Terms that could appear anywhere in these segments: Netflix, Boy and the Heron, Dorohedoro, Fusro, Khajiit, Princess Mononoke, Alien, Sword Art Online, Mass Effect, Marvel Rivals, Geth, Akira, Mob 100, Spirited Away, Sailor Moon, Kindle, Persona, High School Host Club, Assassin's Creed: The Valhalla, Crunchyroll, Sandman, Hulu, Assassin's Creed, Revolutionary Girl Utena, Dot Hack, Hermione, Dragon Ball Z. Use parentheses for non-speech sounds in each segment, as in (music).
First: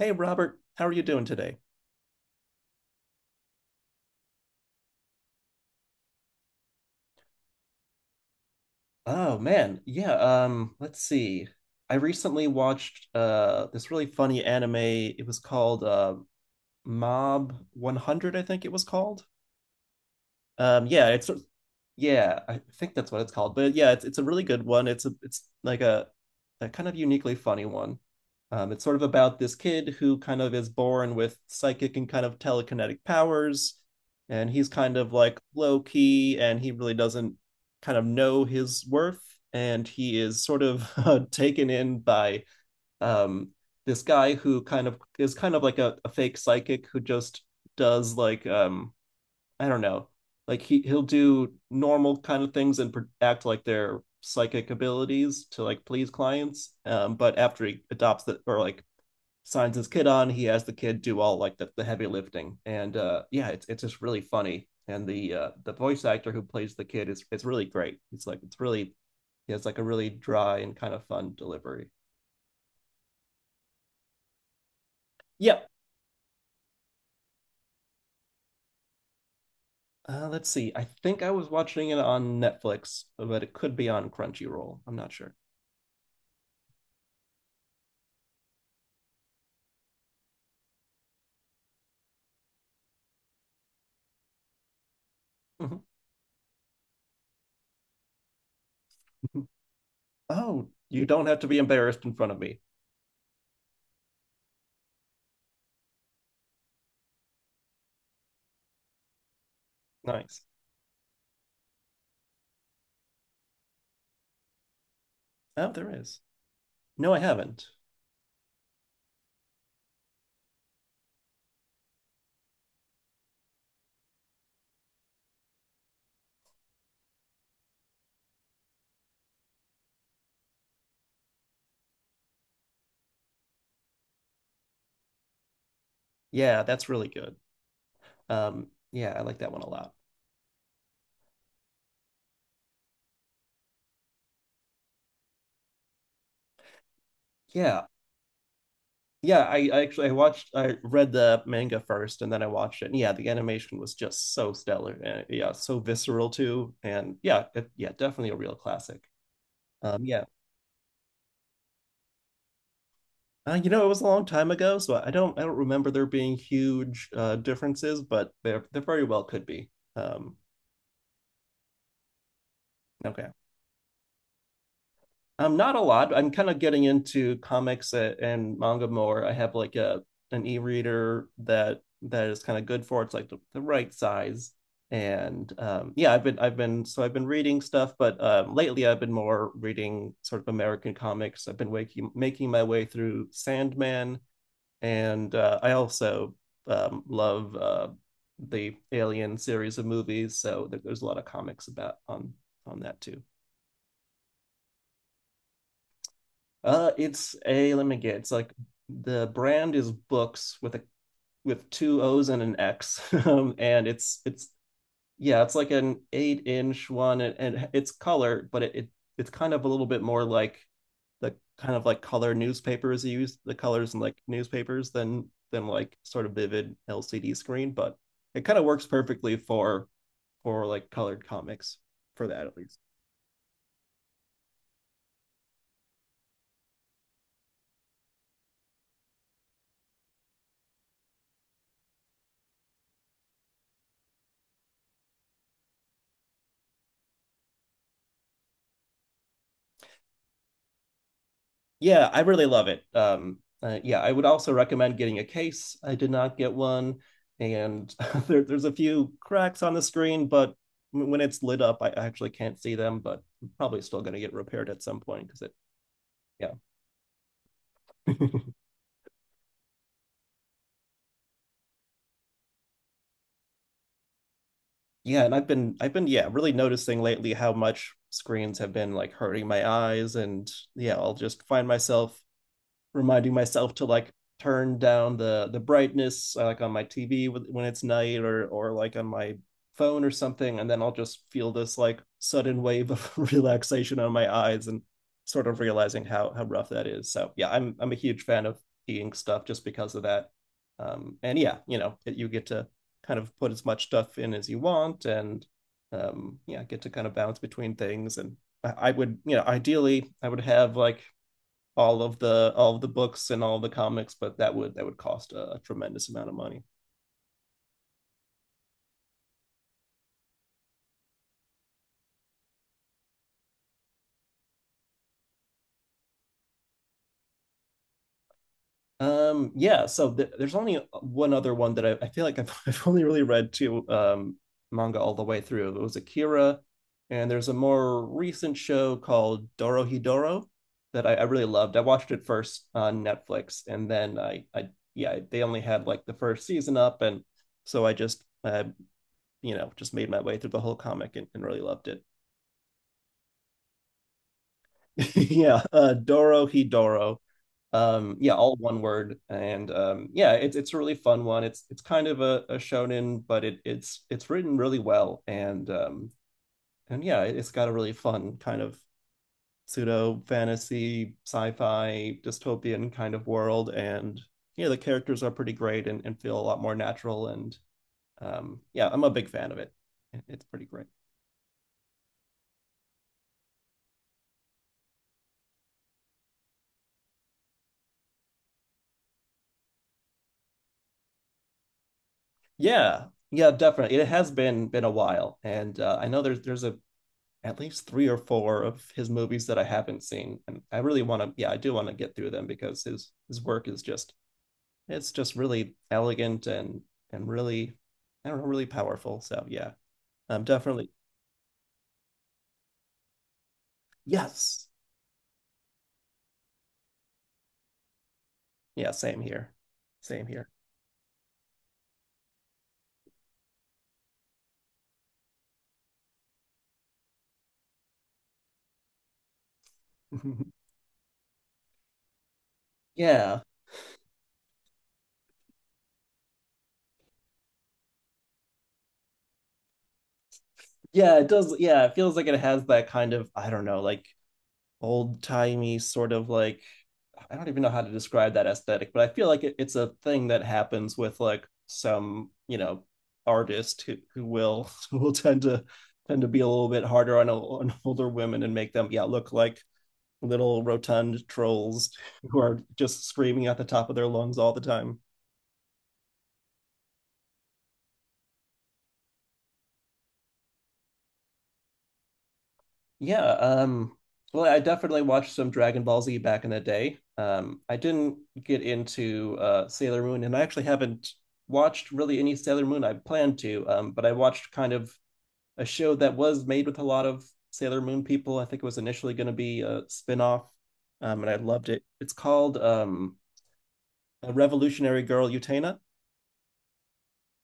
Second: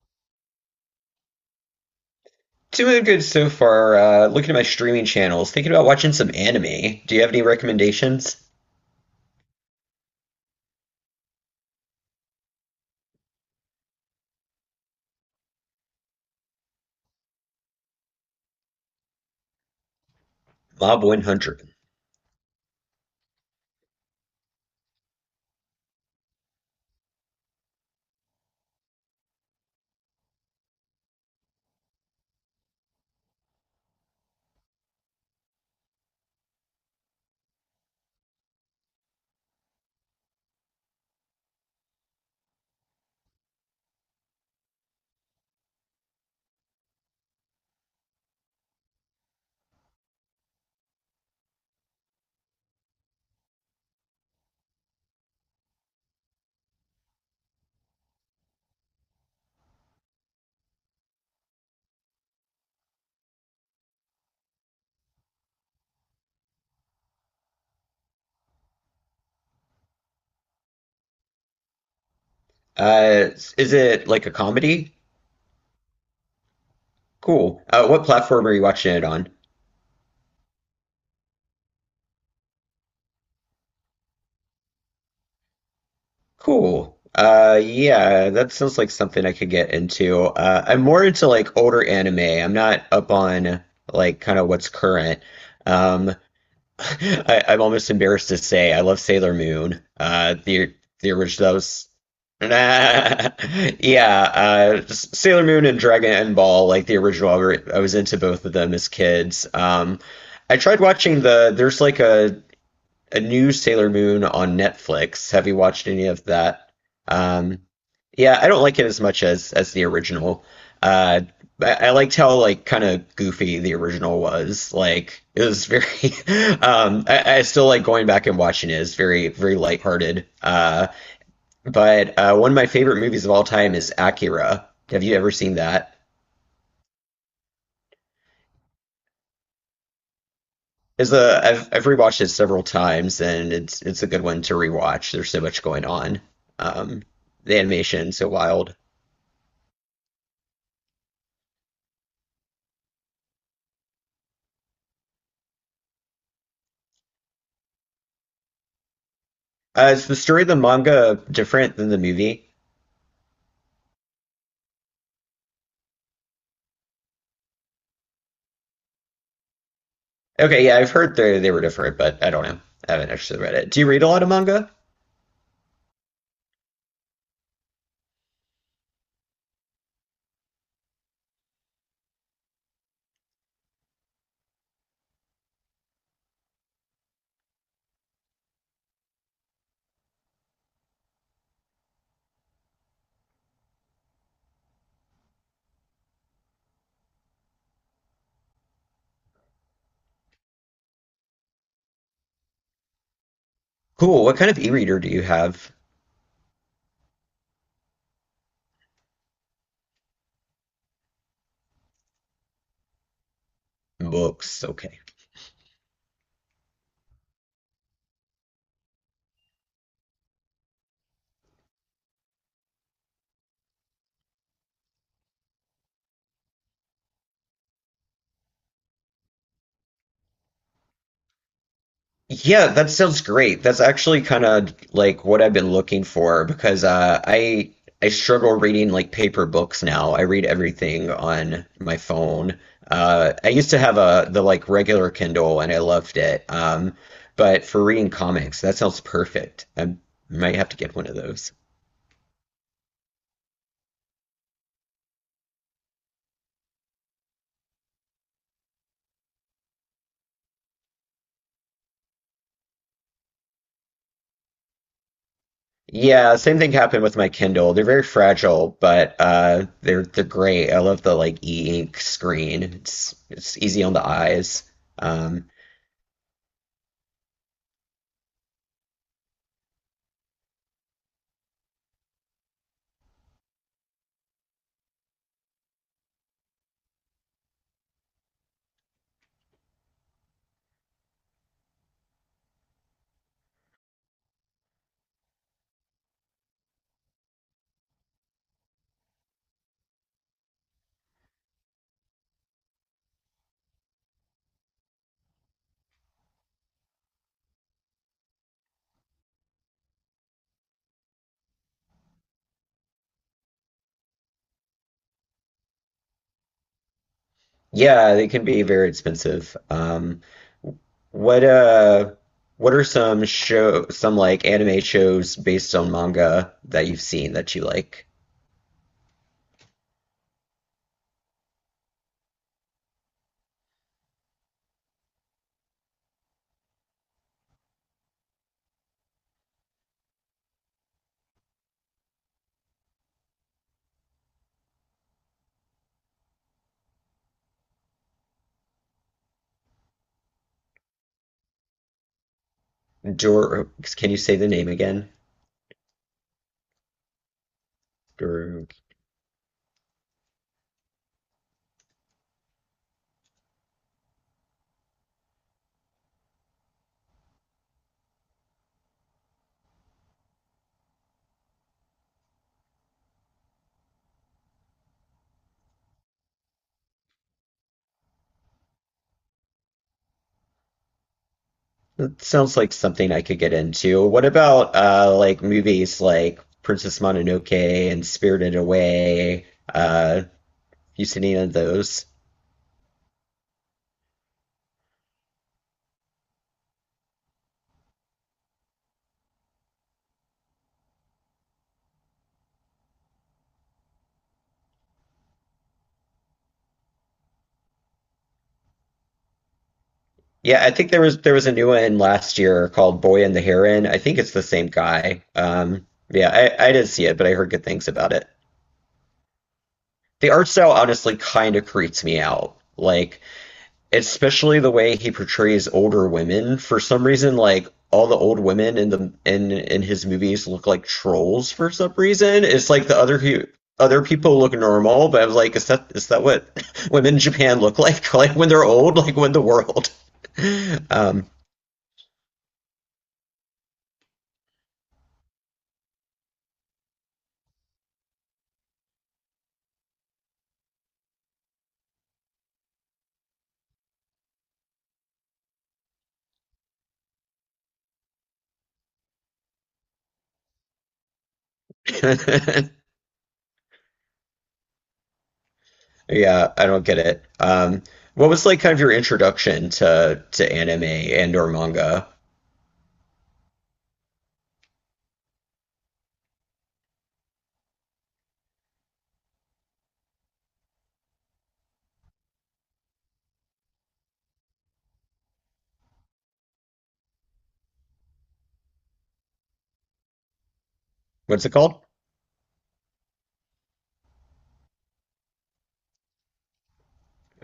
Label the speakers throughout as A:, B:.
A: Hey Robert, how are you doing today?
B: Doing good so far. Looking at my streaming channels, thinking about watching some anime. Do you have any recommendations?
A: Oh man, yeah, let's see. I recently watched this really funny anime. It was called Mob 100, I think it was called. Um,
B: Mob
A: yeah, it's
B: 100.
A: yeah, I think that's what it's called. But yeah, it's a really good one. It's like a kind of uniquely funny one. It's sort of about this kid who kind of is born with psychic and kind of telekinetic powers, and he's kind of like low key, and he really doesn't kind of know his worth, and he is sort of (laughs) taken in by um this guy who kind of is like a fake psychic who just does like I don't know. Like he'll do normal kind of things and act like they're psychic abilities to like please clients. But after he adopts the or like signs his kid on, he has the kid do all like the heavy lifting. And yeah, it's just really funny. And the voice actor who plays the kid is it's really great. It's really he has like a really dry and kind of fun delivery.
B: Uh, is it like a comedy?
A: Yep.
B: Cool. What platform are you watching it on?
A: Let's see. I think I was watching it on Netflix, but it could be on Crunchyroll. I'm not sure.
B: Cool. Yeah, that sounds like something I could get into. I'm more into like older anime. I'm not up on like kind of what's current.
A: Mhm.
B: Um, I'm almost embarrassed to say I love Sailor
A: (laughs)
B: Moon.
A: Oh,
B: The
A: you
B: the
A: don't have to
B: original, that
A: be
B: was,
A: embarrassed in front of
B: (laughs)
A: me.
B: yeah, just Sailor Moon and Dragon Ball, like the original. I was into both of them as kids.
A: Nice.
B: I tried watching the. There's like a new Sailor Moon on Netflix. Have you
A: Oh,
B: watched
A: there
B: any
A: is.
B: of that?
A: No, I
B: Um,
A: haven't.
B: yeah, I don't like it as much as the original. Uh, I liked how like kind of goofy the original was. Like it was very. (laughs) I still like going back and watching it. It's very lighthearted. But one of my favorite movies of all time is Akira. Have you ever seen that?
A: Yeah, that's really good. Yeah, I like that one a lot.
B: Is a I've rewatched it several times and it's a good one to rewatch. There's so much going on. Um, the
A: Yeah.
B: animation's so wild.
A: Yeah, I actually I read the manga first and then I watched it. And yeah, the animation was just so stellar and yeah, so visceral too. And yeah, definitely a real classic. Um,
B: Is the
A: yeah.
B: story of the manga different than the movie?
A: You know, it was a long time ago, so I don't remember there being huge differences, but there very well could be. Um,
B: Okay, yeah, I've heard they were different, but I don't know. I haven't
A: okay.
B: actually read it. Do you read a lot of manga?
A: Not a lot. I'm kind of getting into comics and manga more. I have like a an e-reader that is kind of good for it. It's like the right size. And yeah, I've been reading stuff, but lately I've been more reading sort of American comics. I've been waking making my way through Sandman, and I also love the Alien series of movies. So there's a lot of comics about on that too.
B: Cool. What kind of e-reader do you have?
A: It's a Let me get. It's like the brand is books with two O's and an X, (laughs) and it's
B: Books. Okay.
A: yeah, it's like an eight inch one, and it's color, but it's kind of a little bit more like the kind of like color newspapers use the colors in like newspapers than like sort of vivid LCD screen, but it kind of works perfectly for like colored comics for that at
B: Yeah,
A: least.
B: that sounds great. That's actually kind of like what I've been looking for because I struggle reading like paper books now. I read everything on my phone. I used to have a the like regular Kindle and I loved it. But for reading comics, that sounds perfect. I might have to get one of those.
A: Yeah, I really love it. Yeah, I would also recommend getting a case. I did not get one, and (laughs) there's a few cracks on the screen, but when it's lit up, I actually can't see them. But I'm probably still going to get repaired at some point because
B: Yeah,
A: yeah.
B: same thing happened with my Kindle. They're very
A: (laughs)
B: fragile, but they're great. I love the like e-ink screen. It's easy on the eyes.
A: Yeah. And
B: Um,
A: yeah, really noticing lately how much screens have been like hurting my eyes, and yeah, I'll just find myself reminding myself to like turn down the brightness like on my TV when it's night or like on my phone or something and then I'll just feel this like sudden wave of (laughs) relaxation on my eyes and sort of realizing how rough that is. So yeah, I'm a huge fan of e-ink stuff just because of that. And yeah, you know, it, you get to kind of put as much stuff in as you want and yeah, get to kind of bounce between things and I would, you know, ideally I would have like all of the books and all the comics, but that would cost a tremendous amount of money.
B: Yeah, they can be very expensive. What uh, what are some like anime shows based on manga that you've seen that you like?
A: Yeah, so there's only one other one that I feel like I've, (laughs) I've only really read two manga all the way through. It was Akira, and there's a more recent show called Dorohedoro that I really loved. I watched it first on Netflix, and then I yeah, they only had like the first season up, and so I just you know just made my way through the whole comic and really loved it.
B: Dor, can you say the name again?
A: (laughs) Yeah, Doro Hidoro. Yeah, all
B: Dor,
A: one word, and yeah, it's a really fun one. It's kind of a shonen, but it's written really well, and yeah, it's got a really fun kind of pseudo fantasy, sci-fi, dystopian kind of world, and yeah, the characters are pretty great and, feel a lot more natural, and yeah, I'm a big fan of it. It's pretty great.
B: it sounds like something I could get into. What about like movies like Princess Mononoke and Spirited Away? Uh, you seen any of those?
A: Yeah, yeah, definitely. It has been a while, and I know there's a at least three or four of his movies that I haven't seen, and I really want to. Yeah, I do want to get through them because his work is just it's just really elegant and really I don't know really powerful. So yeah, I'm
B: Yeah, I think
A: definitely
B: there was a new one last year called Boy and the Heron. I think it's the same
A: yes,
B: guy. Yeah, I didn't see it, but I heard good things about it.
A: yeah, same here, same
B: The art
A: here.
B: style honestly kind of creeps me out. Like, especially the way he portrays older women. For some reason, like all the old women in the in his movies
A: (laughs)
B: look like trolls for some reason. It's like
A: Yeah,
B: other people look normal, but I was like, is that what (laughs) women in Japan look like? (laughs) Like when they're old, like when the world. (laughs)
A: yeah,
B: Um,
A: it does. Yeah, it feels like it has that kind of I don't know like old timey sort of like I don't even know how to describe that aesthetic, but I feel like it's a thing that happens with like some, you know, artist who will (laughs) who will tend to be a little bit harder on, older women and make them yeah look like little rotund trolls (laughs) who are
B: (laughs)
A: just screaming at the top of their lungs all the time.
B: yeah, I don't get it. What was like kind of your introduction to anime and or manga?
A: Yeah, well I definitely watched some Dragon Ball Z back in the day. I didn't get into Sailor Moon and I actually haven't watched really any Sailor Moon I planned to, but I watched kind of a show that was made with a lot of Sailor Moon people. I think it was initially going to be a spinoff, and I
B: What's it
A: loved
B: called?
A: it. It's called a Revolutionary Girl Utena.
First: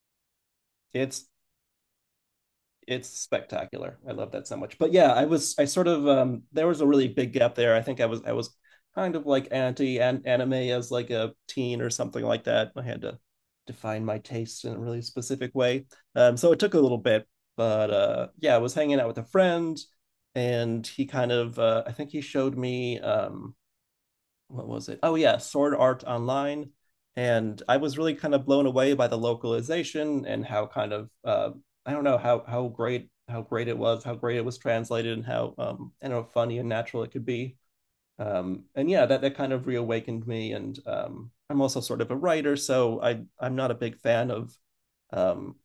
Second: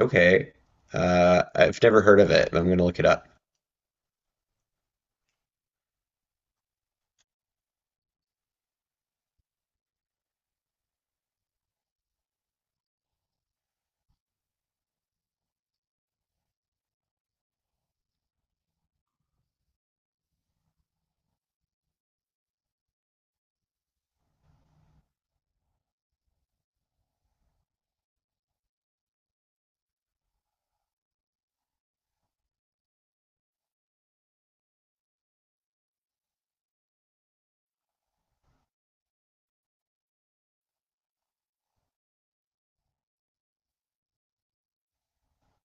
B: Okay.
A: It's
B: I've never heard of it. I'm gonna look it
A: it's
B: up.
A: spectacular. I love that so much. But yeah, I was I sort of there was a really big gap there. I think I was kind of like anti anime as like a teen or something like that. I had to define my taste in a really specific way. So it took a little bit, but yeah, I was hanging out with a friend and he kind of I think he showed me what was it? Oh yeah, Sword Art Online, and I was really kind of blown away by the localization and how kind of I don't know, how great, how great it was translated, and how I don't know funny and natural it could be. And yeah, that kind of reawakened me. And I'm also sort of a writer, so I'm not a big fan of um,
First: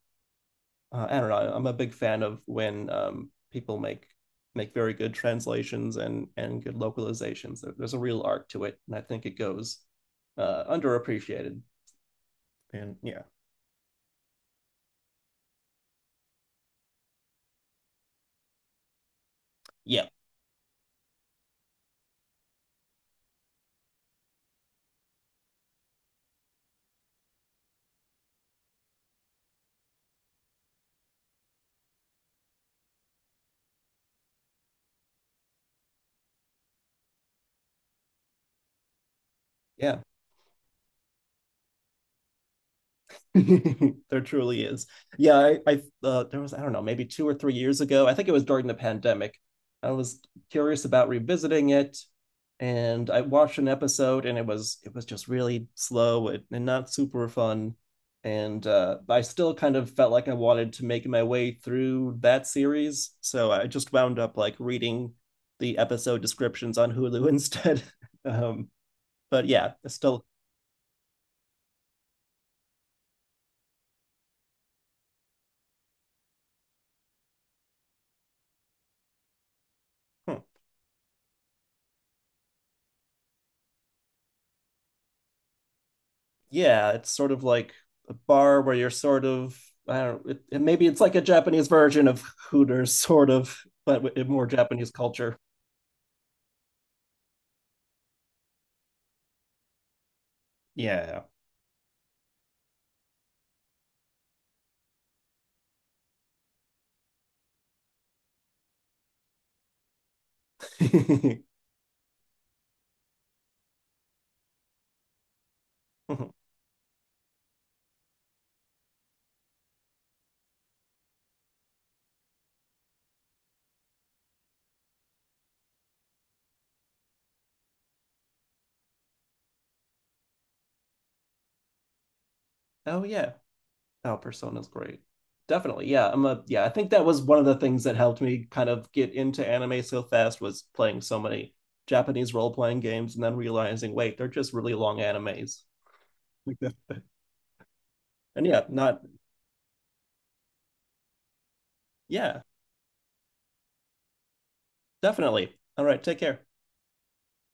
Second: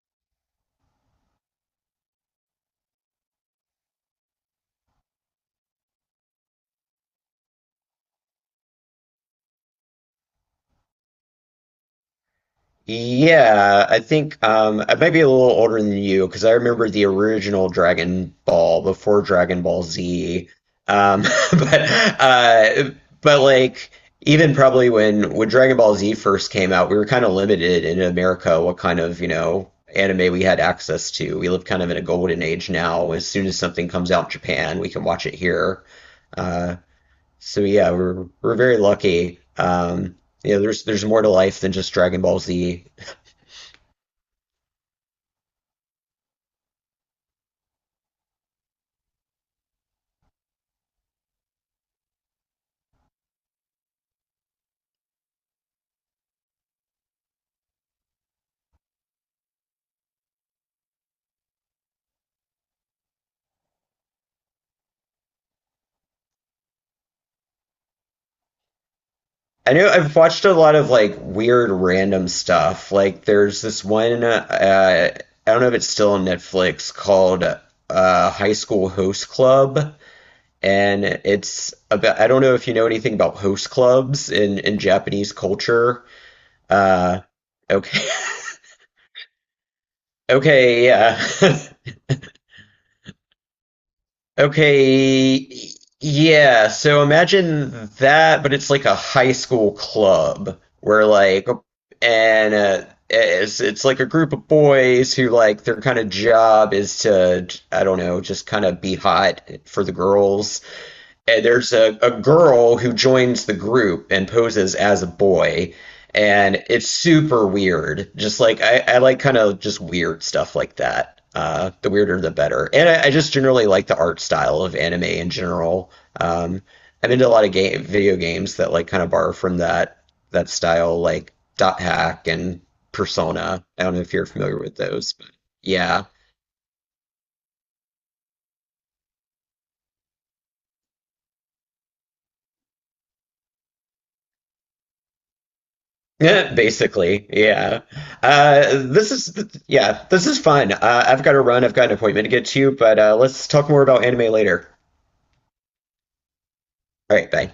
A: I don't know. I'm a big fan of when people make very good translations and good localizations. There's a real art to it, and I think it goes underappreciated. And yeah,
B: Yeah, I think I might be a little older than you because I remember the original Dragon Ball before Dragon Ball
A: yeah,
B: Z. Um, (laughs) but uh, but even probably when Dragon Ball Z first came out, we were kind of limited in America what kind of you know anime we had access to. We live kind of in a golden age now. As soon as something comes out in Japan, we can watch it here. Uh, so yeah, we're very lucky.
A: yeah.
B: You know, there's more to life than just Dragon Ball Z.
A: (laughs) There truly is. Yeah, I there was I don't know maybe 2 or 3 years ago. I think it was during the pandemic. I was curious about revisiting it, and I watched an episode, and it was just really slow and, not super fun. And I still kind of felt like I wanted to make my way through that series, so I just wound up like reading the episode descriptions on Hulu instead. (laughs) Um, but yeah,
B: I know
A: it's
B: I've
A: still
B: watched a lot of like weird random stuff. Like there's this one. I don't know if it's still on Netflix called High School Host Club, and it's about I don't know if you know anything about host clubs in Japanese culture.
A: yeah, it's
B: Uh,
A: sort of like
B: okay,
A: a bar where you're sort of I don't know, maybe
B: (laughs) okay,
A: it's like
B: yeah.
A: a Japanese
B: (laughs)
A: version of Hooters, sort of, but in more Japanese culture.
B: Okay, yeah. So imagine that, but it's like a high school club where
A: Yeah.
B: like, and it's like a group of boys who like their kind of job is to, I don't know, just kind of be hot for the girls. And
A: (laughs)
B: there's a girl who joins the group and poses as a boy. And it's super weird. Just like I like kind of just weird stuff like that. The weirder, the better. And I just generally like the art style of anime in general. Um, I'm into a lot of game video games that like kind of borrow from that style, like Dot Hack and
A: Oh yeah.
B: Persona. I don't know if
A: Oh,
B: you're familiar
A: Persona's
B: with
A: great.
B: those, but
A: Definitely.
B: yeah.
A: Yeah. I'm a Yeah, I think that was one of the things that helped me kind of get into anime so fast was playing so many Japanese role-playing games and then realizing, wait, they're just really long animes.
B: (laughs) Yeah,
A: (laughs)
B: basically, yeah.
A: and yeah, not
B: This is yeah, this is fun. I've got to run. I've got an appointment to
A: Yeah,
B: get to, but let's talk more about anime later.
A: definitely. All right, take care.
B: All right, bye.